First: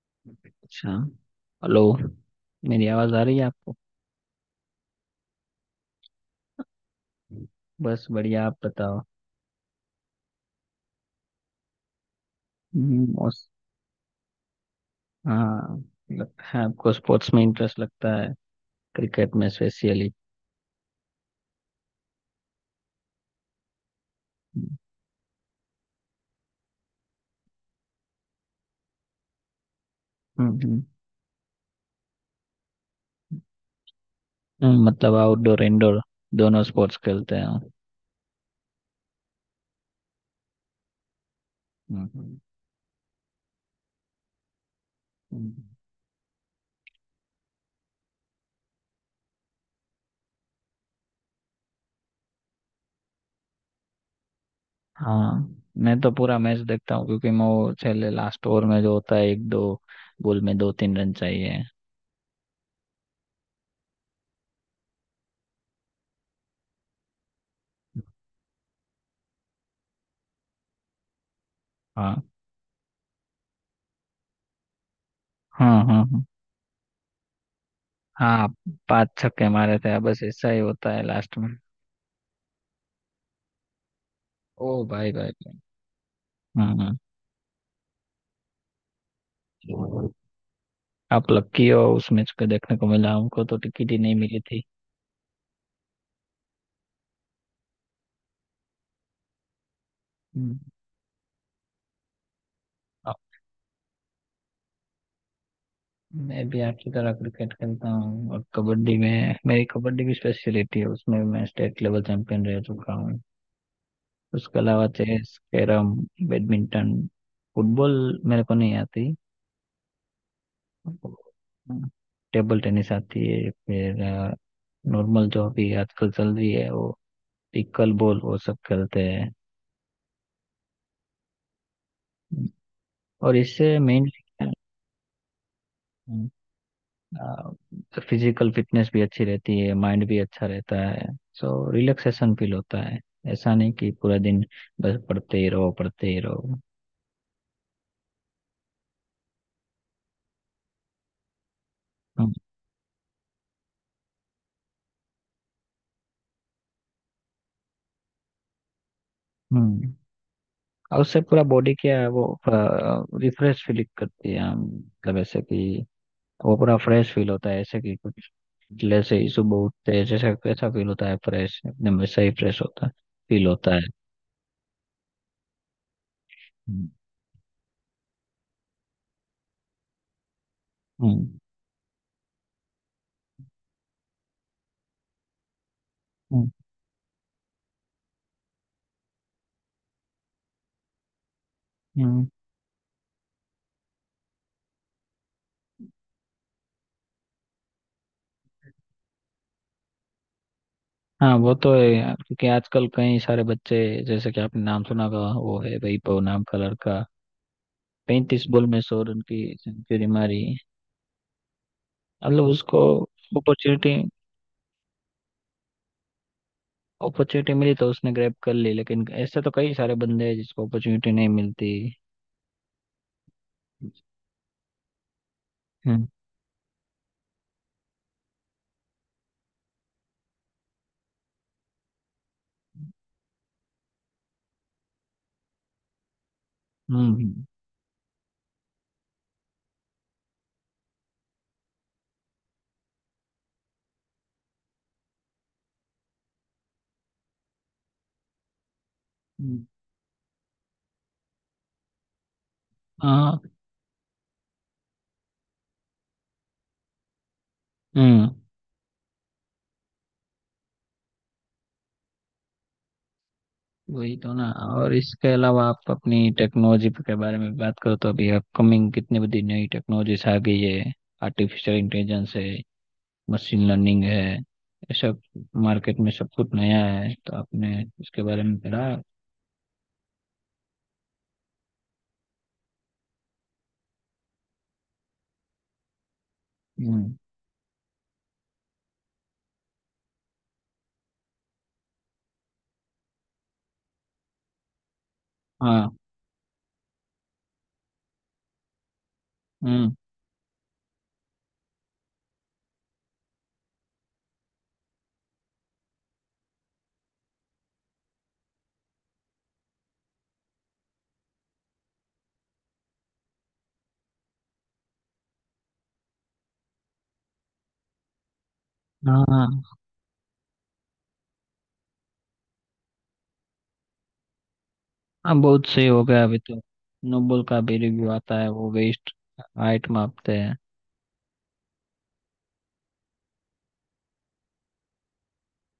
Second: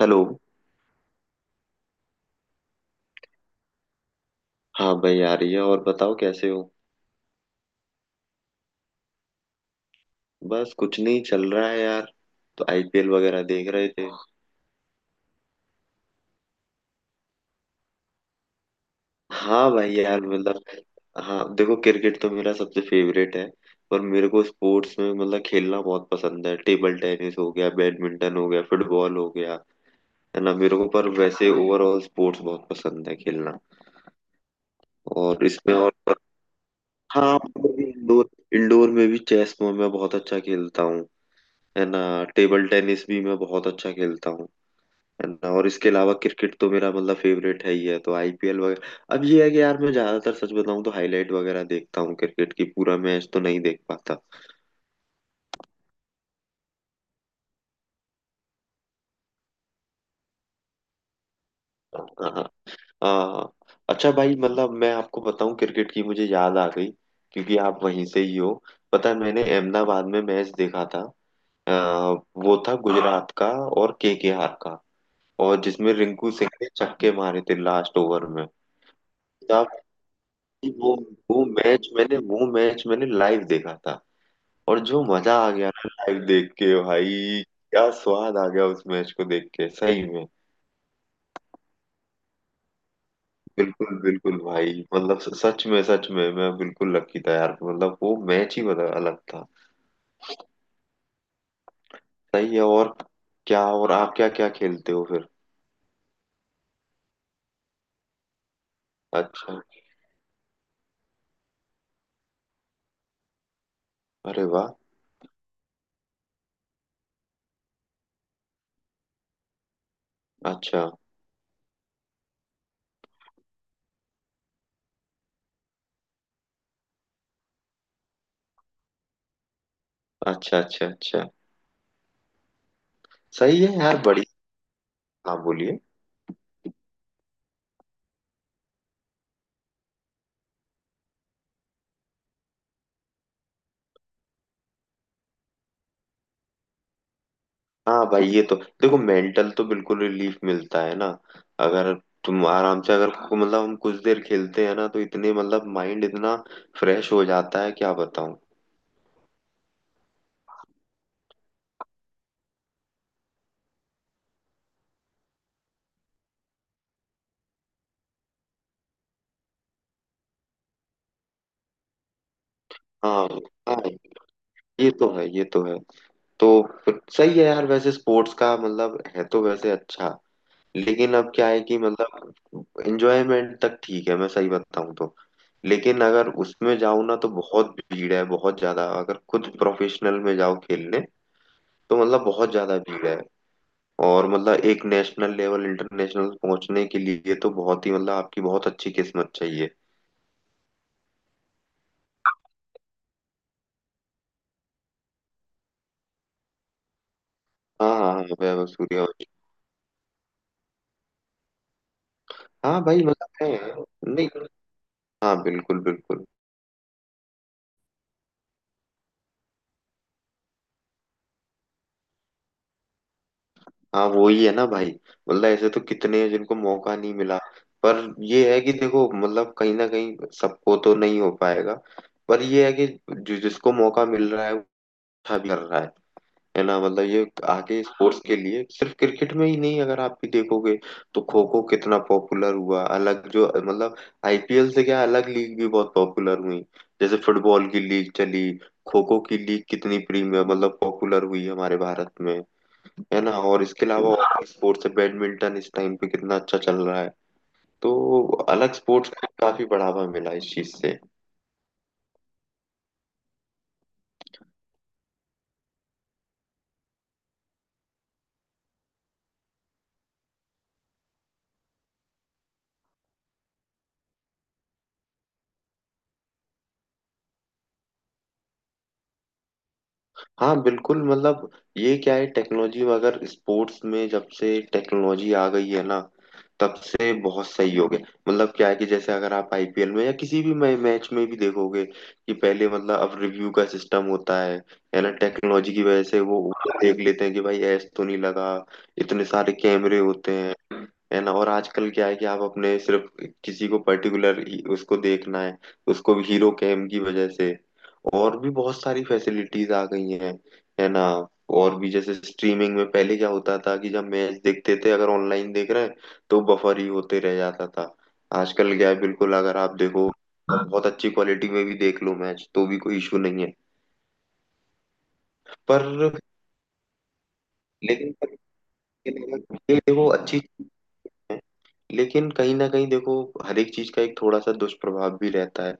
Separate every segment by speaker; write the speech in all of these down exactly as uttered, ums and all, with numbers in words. Speaker 1: Hello.
Speaker 2: अच्छा। Hello. मेरी आवाज़ आ रही है आपको?
Speaker 1: हाँ भाई आ रही है। और बताओ, कैसे हो?
Speaker 2: बस बढ़िया, आप बताओ।
Speaker 1: बस कुछ नहीं चल रहा है यार। तो आईपीएल
Speaker 2: हम्म, और?
Speaker 1: वगैरह देख रहे थे।
Speaker 2: हाँ। लगता है आपको स्पोर्ट्स में इंटरेस्ट लगता है, क्रिकेट में
Speaker 1: हाँ भाई
Speaker 2: स्पेशली।
Speaker 1: यार, मतलब। हाँ देखो, क्रिकेट तो मेरा सबसे फेवरेट है। पर मेरे को
Speaker 2: हम्म।
Speaker 1: स्पोर्ट्स में मतलब खेलना बहुत पसंद है। टेबल टेनिस हो गया, बैडमिंटन हो गया, फुटबॉल हो गया। है ना? मेरे
Speaker 2: हम्म,
Speaker 1: को पर वैसे ओवरऑल स्पोर्ट्स बहुत पसंद है खेलना।
Speaker 2: हम्म, मतलब
Speaker 1: और
Speaker 2: आउटडोर
Speaker 1: इसमें और।
Speaker 2: इंडोर दोनों स्पोर्ट्स खेलते
Speaker 1: हाँ
Speaker 2: हैं? हम्म,
Speaker 1: मतलब इंडोर। इंडोर में भी चेस में मैं बहुत अच्छा खेलता हूँ। है ना।
Speaker 2: हम्म, हम्म।
Speaker 1: टेबल टेनिस भी मैं बहुत अच्छा खेलता हूँ। है ना।
Speaker 2: हम्म।
Speaker 1: और इसके अलावा क्रिकेट तो मेरा मतलब फेवरेट है ही है। तो आईपीएल वगैरह, अब ये है कि यार मैं ज्यादातर सच बताऊं तो हाईलाइट वगैरह देखता हूँ क्रिकेट की। पूरा मैच तो नहीं देख पाता।
Speaker 2: हाँ, मैं तो पूरा मैच देखता हूँ क्योंकि मैं वो पहले लास्ट ओवर में जो होता है, एक दो बॉल में दो तीन रन चाहिए।
Speaker 1: हाँ, हाँ। हाँ। हाँ। अच्छा भाई, मतलब मैं आपको बताऊं, क्रिकेट की मुझे याद आ गई क्योंकि आप वहीं से ही हो। पता है, मैंने अहमदाबाद में मैच देखा था।
Speaker 2: हाँ
Speaker 1: अ, वो था गुजरात का और केकेआर का। और
Speaker 2: हाँ
Speaker 1: जिसमें
Speaker 2: हाँ हाँ।
Speaker 1: रिंकू सिंह ने छक्के मारे थे लास्ट ओवर में।
Speaker 2: हाँ। पांच छक्के
Speaker 1: आप
Speaker 2: मारे थे, बस ऐसा ही होता
Speaker 1: वो
Speaker 2: है लास्ट
Speaker 1: वो
Speaker 2: में।
Speaker 1: मैच मैंने वो मैच मैंने लाइव देखा था।
Speaker 2: ओ
Speaker 1: और जो
Speaker 2: भाई भाई।
Speaker 1: मजा आ गया ना, लाइव देख के
Speaker 2: हम्म।
Speaker 1: भाई। क्या स्वाद आ गया उस मैच को देख के, सही में।
Speaker 2: आप लकी हो, उस मैच को देखने को मिला, हमको तो टिकट ही
Speaker 1: बिल्कुल,
Speaker 2: नहीं
Speaker 1: बिल्कुल
Speaker 2: मिली थी।
Speaker 1: भाई, मतलब स- सच में, सच में मैं बिल्कुल लकी था यार। मतलब वो मैच ही बदल अलग था।
Speaker 2: हम्म,
Speaker 1: सही है। और
Speaker 2: अब
Speaker 1: क्या, और आप क्या क्या खेलते हो फिर?
Speaker 2: मैं भी आपकी तरह क्रिकेट खेलता हूँ, और कबड्डी में
Speaker 1: अच्छा।
Speaker 2: मेरी, कबड्डी की स्पेशलिटी है, उसमें मैं स्टेट लेवल चैंपियन रह चुका हूँ।
Speaker 1: अरे
Speaker 2: उसके
Speaker 1: वाह।
Speaker 2: अलावा चेस, कैरम, बैडमिंटन, फुटबॉल मेरे को नहीं आती।
Speaker 1: अच्छा,
Speaker 2: टेबल टेनिस आती है। फिर अ, नॉर्मल जो अभी आजकल चल रही है, वो पिकल बॉल, वो सब खेलते हैं।
Speaker 1: अच्छा, अच्छा। अच्छा।
Speaker 2: और
Speaker 1: सही है
Speaker 2: इससे
Speaker 1: यार,
Speaker 2: मेनली
Speaker 1: बढ़िया। हाँ, बोलिए।
Speaker 2: फिजिकल फिटनेस भी अच्छी रहती है, माइंड भी अच्छा रहता है, सो रिलैक्सेशन फील होता है। ऐसा नहीं कि पूरा दिन बस पढ़ते ही रहो पढ़ते ही रहो।
Speaker 1: हाँ भाई, ये तो देखो मेंटल तो बिल्कुल रिलीफ मिलता है ना। अगर
Speaker 2: हम्म।
Speaker 1: तुम आराम से अगर को- मतलब हम कुछ देर खेलते हैं ना तो इतने मतलब माइंड इतना फ्रेश हो जाता है, क्या बताऊं।
Speaker 2: हम्म। और उससे पूरा बॉडी क्या है, वो रिफ्रेश फील करती है, हम मतलब ऐसे कि वो पूरा फ्रेश फील होता है, ऐसे कि कुछ, जैसे ही सुबह उठते हैं जैसे कैसा फील होता है फ्रेश एकदम, वैसा ही फ्रेश होता है,
Speaker 1: हाँ,
Speaker 2: फील होता है।
Speaker 1: हाँ, ये तो है, ये तो है। तो
Speaker 2: हम्म।
Speaker 1: फिर सही है यार, वैसे स्पोर्ट्स का मतलब है तो वैसे अच्छा। लेकिन अब
Speaker 2: हम्म।
Speaker 1: क्या है कि मतलब एंजॉयमेंट तक ठीक है, मैं सही बताऊं तो। लेकिन अगर
Speaker 2: हम्म,
Speaker 1: उसमें जाऊं ना तो बहुत भीड़ है, बहुत ज्यादा, अगर खुद प्रोफेशनल में जाओ खेलने। तो मतलब
Speaker 2: हम्म।
Speaker 1: बहुत ज्यादा भीड़ है। और मतलब एक नेशनल लेवल इंटरनेशनल पहुंचने के लिए तो बहुत ही मतलब आपकी बहुत अच्छी किस्मत चाहिए।
Speaker 2: हाँ, वो तो है यार, क्योंकि आजकल कई सारे बच्चे, जैसे कि आपने नाम सुना होगा, वो है वैभव नाम का लड़का,
Speaker 1: हाँ, हाँ, हाँ,
Speaker 2: पैंतीस बॉल
Speaker 1: वैभव
Speaker 2: में सौ रन
Speaker 1: सूर्यवंशी।
Speaker 2: की सेंचुरी मारी। मतलब उसको
Speaker 1: हाँ भाई, मतलब है।
Speaker 2: अपॉर्चुनिटी
Speaker 1: नहीं। हाँ, बिल्कुल, बिल्कुल।
Speaker 2: अपॉर्चुनिटी मिली तो उसने ग्रैब कर ली, लेकिन ऐसे तो कई सारे बंदे हैं जिसको अपॉर्चुनिटी नहीं मिलती।
Speaker 1: हाँ, वो ही है ना भाई। मतलब ऐसे तो
Speaker 2: हम्म।
Speaker 1: कितने हैं जिनको मौका नहीं मिला। पर ये है कि देखो, मतलब कहीं ना कहीं सबको तो नहीं हो पाएगा। पर ये है कि जि- जिसको मौका मिल रहा है, वो अच्छा भी कर रहा है। है ना? मतलब ये
Speaker 2: हम्म।
Speaker 1: आगे स्पोर्ट्स के लिए सिर्फ क्रिकेट में ही नहीं, अगर आप भी देखोगे। तो खो खो कितना पॉपुलर हुआ अलग, जो मतलब। आईपीएल से क्या अलग लीग भी बहुत पॉपुलर हुई। जैसे फुटबॉल की लीग चली। खो खो की
Speaker 2: हम्म,
Speaker 1: लीग कितनी प्रीमियर मतलब पॉपुलर हुई हमारे भारत में। है ना?
Speaker 2: हाँ।
Speaker 1: और इसके अलावा और स्पोर्ट्स है, बैडमिंटन इस टाइम पे कितना अच्छा चल रहा है। तो
Speaker 2: हम्म।
Speaker 1: अलग स्पोर्ट्स को काफी बढ़ावा मिला इस चीज से।
Speaker 2: वही तो ना। और इसके अलावा, आप अपनी टेक्नोलॉजी के बारे में बात करो तो अभी अपकमिंग कितनी बड़ी नई टेक्नोलॉजीज आ गई है। आर्टिफिशियल इंटेलिजेंस है, मशीन लर्निंग है, ये सब मार्केट में सब कुछ नया है, तो आपने इसके बारे में पढ़ा?
Speaker 1: हाँ बिल्कुल, मतलब। ये क्या है टेक्नोलॉजी, अगर स्पोर्ट्स में जब से टेक्नोलॉजी आ गई है ना, तब से
Speaker 2: हम्म।
Speaker 1: बहुत सही हो गया। मतलब क्या है कि जैसे अगर आप आईपीएल में या किसी भी मै- मैच में भी देखोगे कि पहले मतलब अब रिव्यू का सिस्टम होता है। है ना, टेक्नोलॉजी की
Speaker 2: हाँ।
Speaker 1: वजह से वो देख लेते हैं कि भाई ऐस तो नहीं लगा। इतने सारे
Speaker 2: हम्म।
Speaker 1: कैमरे होते हैं। है ना? और आजकल क्या है कि आप अपने सिर्फ किसी को पर्टिकुलर उसको देखना है, उसको भी हीरो कैम की वजह से और भी बहुत सारी फैसिलिटीज आ गई हैं। है ना? और भी जैसे स्ट्रीमिंग में पहले क्या होता था कि जब मैच देखते थे, अगर ऑनलाइन देख रहे हैं, तो बफर ही होते रह जाता था। आजकल क्या है,
Speaker 2: हाँ।
Speaker 1: बिल्कुल
Speaker 2: हाँ।
Speaker 1: अगर आप देखो, बहुत अच्छी क्वालिटी में भी देख लो मैच, तो भी कोई इशू नहीं है।
Speaker 2: हाँ, बहुत सही हो
Speaker 1: पर
Speaker 2: गया अभी तो। नोबल का भी रिव्यू
Speaker 1: लेकिन पर
Speaker 2: आता है, वो वेस्ट,
Speaker 1: ये
Speaker 2: हाइट
Speaker 1: देखो,
Speaker 2: मापते
Speaker 1: अच्छी
Speaker 2: हैं।
Speaker 1: चीज है। लेकिन कहीं ना कहीं देखो, हर एक चीज का एक थोड़ा सा दुष्प्रभाव भी रहता है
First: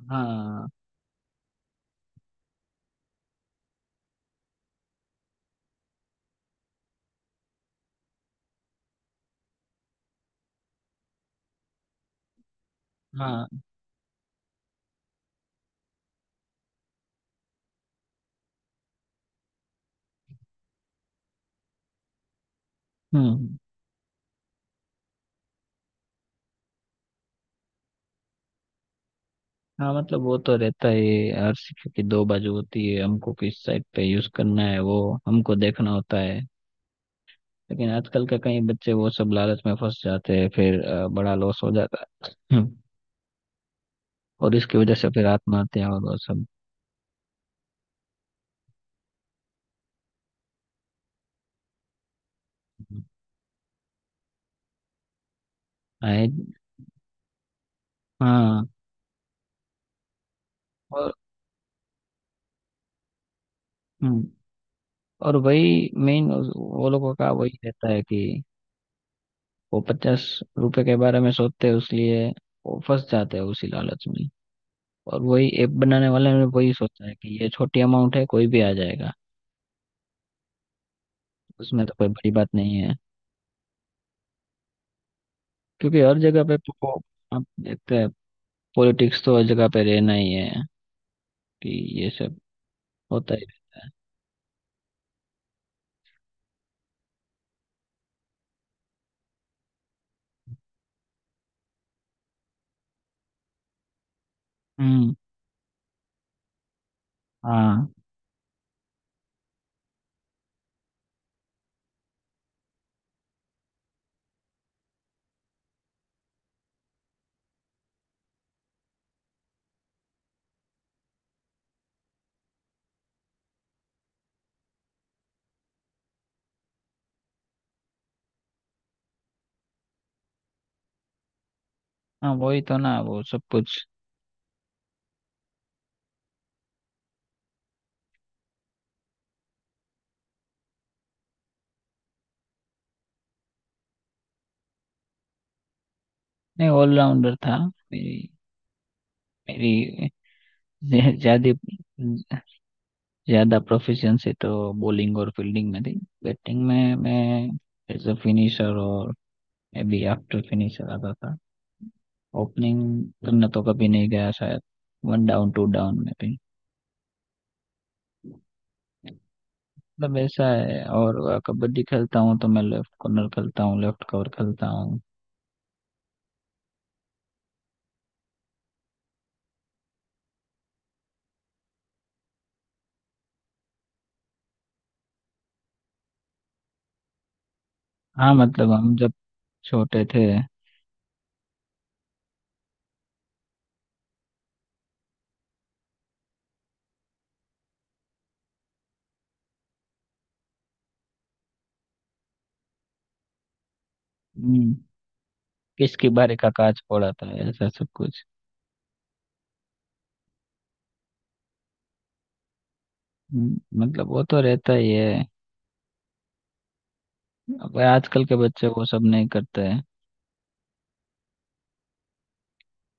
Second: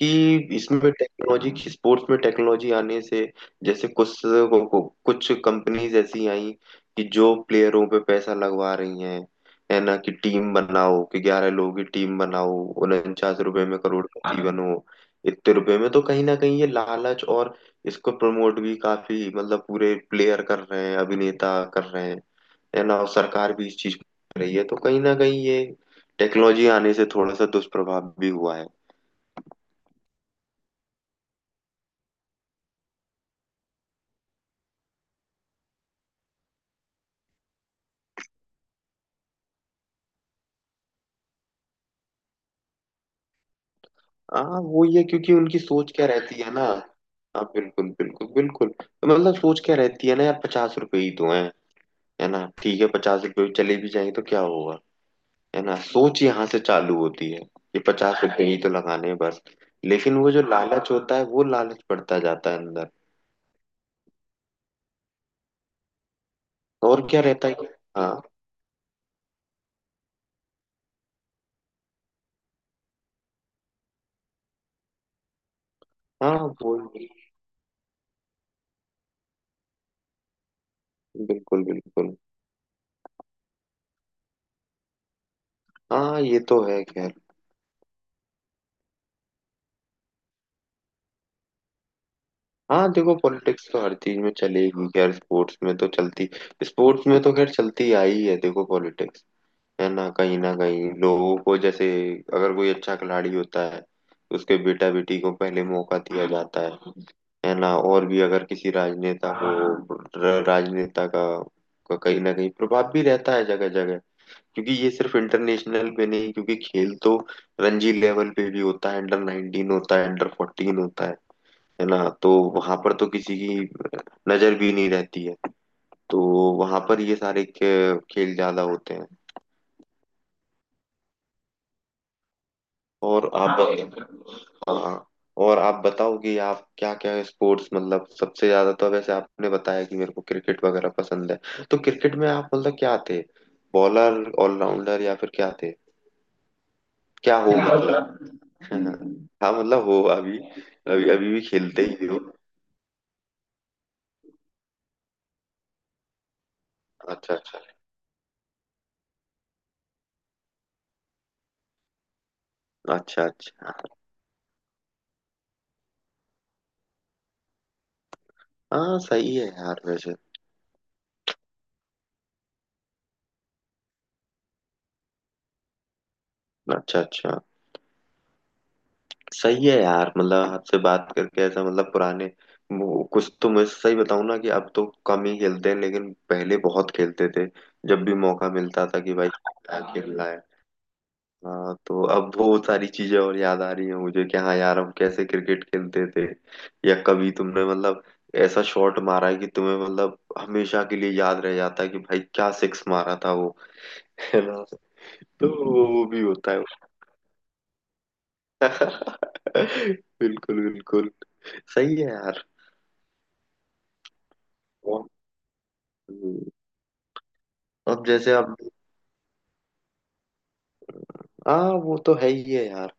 Speaker 1: कि
Speaker 2: हाँ।
Speaker 1: इसमें टेक्नोलॉजी, स्पोर्ट्स में टेक्नोलॉजी आने से। जैसे कुछ को, को, कुछ कंपनीज ऐसी आई कि जो प्लेयरों पे पैसा लगवा रही हैं। है ना, कि टीम बनाओ, कि ग्यारह लोगों की टीम बनाओ। उनचास
Speaker 2: हाँ।
Speaker 1: रुपए में करोड़पति बनो। इतने रुपए में तो कहीं ना कहीं ये लालच, और इसको प्रमोट भी काफी मतलब पूरे प्लेयर कर रहे हैं, अभिनेता कर रहे हैं। है ना। और सरकार
Speaker 2: हम्म।
Speaker 1: भी इस चीज को देख रही है, तो कहीं ना कहीं ये टेक्नोलॉजी आने से थोड़ा सा दुष्प्रभाव भी हुआ है।
Speaker 2: हाँ, मतलब वो तो रहता ही है, हर सिक्के की दो बाजू होती है, हमको किस साइड पे यूज करना है वो हमको देखना होता है। लेकिन आजकल के कई बच्चे वो सब लालच में फंस जाते हैं, फिर अ, बड़ा लॉस हो जाता है। और
Speaker 1: हाँ
Speaker 2: इसकी
Speaker 1: वो
Speaker 2: वजह
Speaker 1: ये,
Speaker 2: से फिर
Speaker 1: क्योंकि उनकी
Speaker 2: आत्महत्या
Speaker 1: सोच
Speaker 2: और
Speaker 1: क्या
Speaker 2: वो
Speaker 1: रहती
Speaker 2: सब।
Speaker 1: है ना। हाँ, बिल्कुल, बिल्कुल, बिल्कुल। मतलब सोच क्या रहती है ना यार, पचास रुपए ही तो है। है ना? ठीक है, पचास रुपए भी चले भी जाएंगे तो क्या होगा। है ना? सोच
Speaker 2: आए।
Speaker 1: यहाँ से चालू होती है। ये पचास रुपए ही
Speaker 2: हाँ।
Speaker 1: तो लगाने हैं बस। लेकिन वो जो लालच
Speaker 2: और
Speaker 1: होता है, वो लालच बढ़ता जाता है अंदर।
Speaker 2: हम्म, और वही मेन वो
Speaker 1: और
Speaker 2: लोगों
Speaker 1: क्या
Speaker 2: का
Speaker 1: रहता है
Speaker 2: वही
Speaker 1: कि-
Speaker 2: रहता है
Speaker 1: हाँ,
Speaker 2: कि वो पचास रुपए के बारे में सोचते हैं, इसलिए वो फंस जाते हैं उसी लालच में। और वही ऐप बनाने वाले
Speaker 1: हाँ।
Speaker 2: ने वही
Speaker 1: वो,
Speaker 2: सोचा है कि ये छोटी अमाउंट है, कोई भी आ जाएगा।
Speaker 1: बिल्कुल,
Speaker 2: उसमें तो कोई
Speaker 1: बिल्कुल।
Speaker 2: बड़ी बात नहीं है। क्योंकि हर
Speaker 1: हाँ ये
Speaker 2: जगह पे
Speaker 1: तो है
Speaker 2: पो-
Speaker 1: खैर।
Speaker 2: आप देखते हैं, पॉलिटिक्स तो हर जगह पे रहना ही है, कि ये सब
Speaker 1: हाँ देखो,
Speaker 2: होता ही
Speaker 1: पॉलिटिक्स तो
Speaker 2: रहता है।
Speaker 1: हर चीज में चलेगी, खैर स्पोर्ट्स में तो चलती। स्पोर्ट्स में तो खैर चलती आई है देखो पॉलिटिक्स। है ना? कहीं ना कहीं लोगों को जैसे अगर कोई अच्छा खिलाड़ी होता है, तो उसके बेटा
Speaker 2: हम्म।
Speaker 1: बेटी को पहले मौका दिया जाता है। है ना?
Speaker 2: हाँ।
Speaker 1: और भी अगर किसी राजनेता को, र- राजनेता का का कहीं ना कहीं प्रभाव भी रहता है जगह जगह। क्योंकि ये सिर्फ इंटरनेशनल पे नहीं, क्योंकि खेल तो रणजी लेवल पे भी होता है, अंडर नाइनटीन होता है, अंडर फोर्टीन होता है। है ना? तो वहां पर तो किसी की नजर भी नहीं रहती है। तो वहां पर ये सारे खे- खेल ज्यादा होते हैं।
Speaker 2: हाँ, वही तो ना, वो
Speaker 1: और
Speaker 2: सब
Speaker 1: आप हाँ,
Speaker 2: कुछ।
Speaker 1: ये तो है। हाँ। और आप बताओ कि आप क्या क्या स्पोर्ट्स मतलब सबसे ज्यादा, तो वैसे आपने बताया कि मेरे को क्रिकेट वगैरह पसंद है, तो क्रिकेट में आप मतलब क्या थे? बॉलर, ऑलराउंडर, या फिर क्या थे?
Speaker 2: नहीं, ऑलराउंडर
Speaker 1: क्या हो
Speaker 2: था। मेरी
Speaker 1: मतलब? हाँ मतलब हो,
Speaker 2: मेरी
Speaker 1: अभी अभी अभी भी
Speaker 2: ज्यादा,
Speaker 1: खेलते ही हो?
Speaker 2: ज्यादा प्रोफिशिएंसी तो बॉलिंग और फील्डिंग में थी। बैटिंग में मैं
Speaker 1: अच्छा, अच्छा,
Speaker 2: एज अ फिनिशर, और मे बी आफ्टर फिनिशर आता था। ओपनिंग
Speaker 1: अच्छा,
Speaker 2: करना तो
Speaker 1: अच्छा।
Speaker 2: कभी नहीं गया शायद, वन डाउन टू डाउन में भी।
Speaker 1: हाँ सही है यार वैसे।
Speaker 2: मतलब ऐसा है। और कबड्डी खेलता हूँ तो मैं लेफ्ट कॉर्नर खेलता हूँ, लेफ्ट कवर खेलता हूँ।
Speaker 1: अच्छा, अच्छा। सही है यार, मतलब आपसे बात करके ऐसा मतलब पुराने। वो कुछ तो मैं सही बताऊं ना कि अब तो कम ही खेलते हैं, लेकिन पहले बहुत खेलते थे। जब भी
Speaker 2: हाँ,
Speaker 1: मौका
Speaker 2: मतलब
Speaker 1: मिलता
Speaker 2: हम
Speaker 1: था
Speaker 2: जब
Speaker 1: कि भाई खेलना है,
Speaker 2: छोटे
Speaker 1: खेलना
Speaker 2: थे।
Speaker 1: है। हाँ, तो अब वो सारी चीजें और याद आ रही है मुझे कि हाँ यार, हम कैसे क्रिकेट खेलते थे। या कभी तुमने मतलब ऐसा शॉट मारा है कि तुम्हें मतलब हमेशा के लिए याद रह जाता है कि भाई क्या सिक्स मारा था वो। है ना?
Speaker 2: हम्म,
Speaker 1: तो वो
Speaker 2: किसकी
Speaker 1: भी
Speaker 2: बारी का
Speaker 1: होता है।
Speaker 2: काज पड़ा था, ऐसा सब कुछ।
Speaker 1: बिल्कुल, बिल्कुल। सही है यार।
Speaker 2: हम्म, मतलब वो तो रहता ही
Speaker 1: वो-
Speaker 2: है।
Speaker 1: हम्म,
Speaker 2: अब
Speaker 1: अब
Speaker 2: आजकल
Speaker 1: जैसे
Speaker 2: के
Speaker 1: अब
Speaker 2: बच्चे वो सब नहीं करते हैं।
Speaker 1: हाँ, वो तो है ही है यार।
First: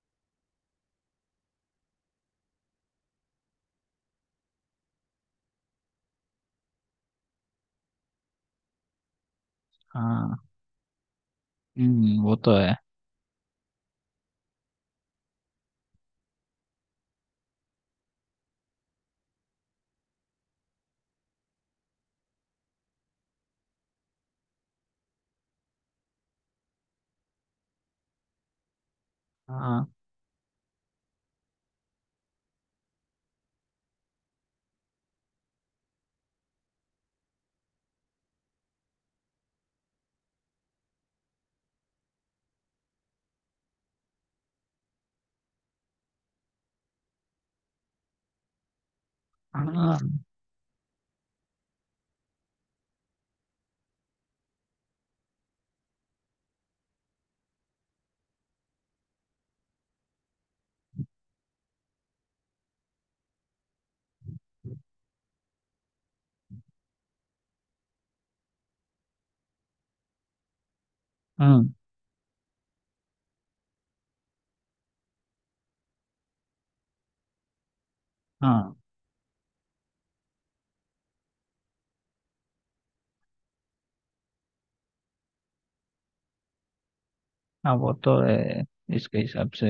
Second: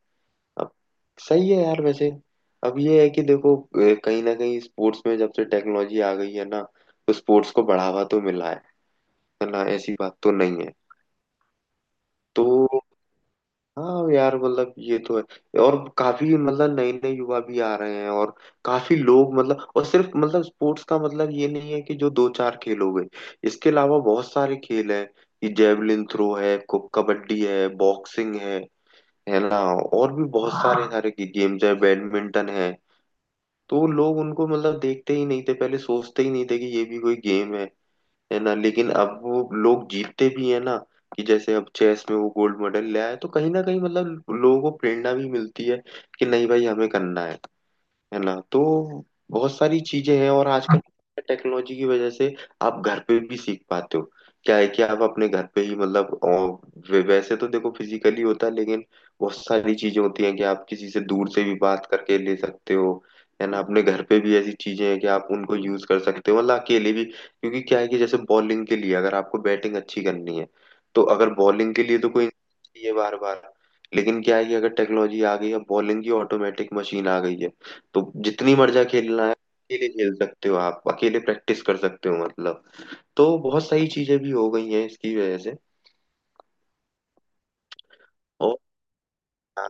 Speaker 1: अब सही है यार वैसे। अब ये है कि देखो, अ, कहीं ना कहीं स्पोर्ट्स में जब से टेक्नोलॉजी आ गई है ना, तो स्पोर्ट्स को बढ़ावा तो मिला है। है ना, ऐसी बात तो
Speaker 2: हाँ।
Speaker 1: नहीं है।
Speaker 2: हम्म, वो
Speaker 1: तो
Speaker 2: तो है।
Speaker 1: हाँ यार मतलब ये तो है। और काफी मतलब नए नए युवा भी आ रहे हैं, और काफी लोग मतलब, और सिर्फ मतलब स्पोर्ट्स का मतलब ये नहीं है कि जो दो चार खेल हो गए। इसके अलावा बहुत सारे खेल हैं कि जेवलिन थ्रो है, कु- कबड्डी है, बॉक्सिंग है। है ना?
Speaker 2: हाँ।
Speaker 1: और भी बहुत सारे सारे की गेम्स है, बैडमिंटन है। तो लोग उनको मतलब देखते ही नहीं थे पहले, सोचते ही नहीं थे कि ये भी कोई गेम है। है ना? लेकिन अब वो लोग जीतते भी है ना, कि जैसे अब चेस में वो गोल्ड मेडल ले आए, तो कहीं ना कहीं मतलब लोगों को प्रेरणा भी मिलती है कि नहीं भाई, हमें करना है। है ना? तो बहुत सारी
Speaker 2: हाँ।
Speaker 1: चीजें हैं, और आजकल टेक्नोलॉजी की वजह से आप घर पे भी सीख पाते हो। क्या है कि आप अपने घर पे ही मतलब अ, वे- वैसे तो देखो फिजिकली होता है, लेकिन बहुत सारी चीजें होती हैं कि आप किसी से दूर से भी बात करके ले सकते हो। है ना? अपने घर पे भी ऐसी चीजें हैं कि आप उनको यूज कर सकते हो मतलब अकेले भी, क्योंकि क्या है कि जैसे बॉलिंग के लिए अगर आपको बैटिंग अच्छी करनी है, तो अगर
Speaker 2: हम्म,
Speaker 1: बॉलिंग के लिए तो कोई चाहिए बार बार। लेकिन क्या है कि अगर टेक्नोलॉजी आ गई है, बॉलिंग की ऑटोमेटिक मशीन आ गई है, तो जितनी
Speaker 2: हाँ।
Speaker 1: मर्जा खेलना है अकेले खेल सकते हो, आप अकेले प्रैक्टिस कर सकते हो मतलब। तो बहुत सारी चीजें भी हो गई हैं इसकी वजह से।
Speaker 2: हाँ, वो तो
Speaker 1: और
Speaker 2: है, इसके हिसाब से
Speaker 1: हाँ,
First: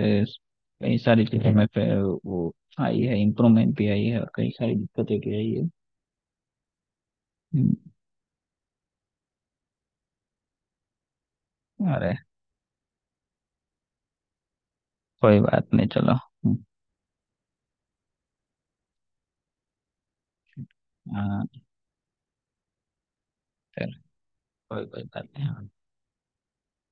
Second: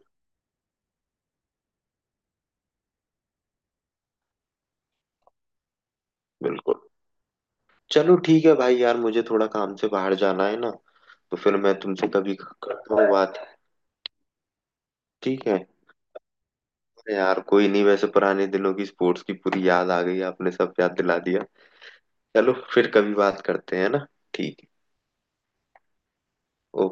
Speaker 2: कई सारी चीजों में पे वो आई है, इम्प्रूवमेंट भी आई है और कई सारी दिक्कतें भी आई है।
Speaker 1: बिल्कुल।
Speaker 2: हम्म,
Speaker 1: चलो ठीक है भाई यार, मुझे थोड़ा काम से बाहर जाना है ना, तो फिर मैं तुमसे
Speaker 2: अरे
Speaker 1: कभी करता हूँ बात।
Speaker 2: कोई
Speaker 1: ठीक है।
Speaker 2: बात नहीं, चलो। हम्म,
Speaker 1: अरे यार कोई नहीं, वैसे पुराने दिनों की स्पोर्ट्स की पूरी याद आ गई, आपने सब याद दिला दिया।
Speaker 2: हाँ।
Speaker 1: चलो फिर कभी बात करते हैं
Speaker 2: चलो।
Speaker 1: ना। ठीक है।
Speaker 2: कोई कोई बात नहीं। हाँ।
Speaker 1: ओके।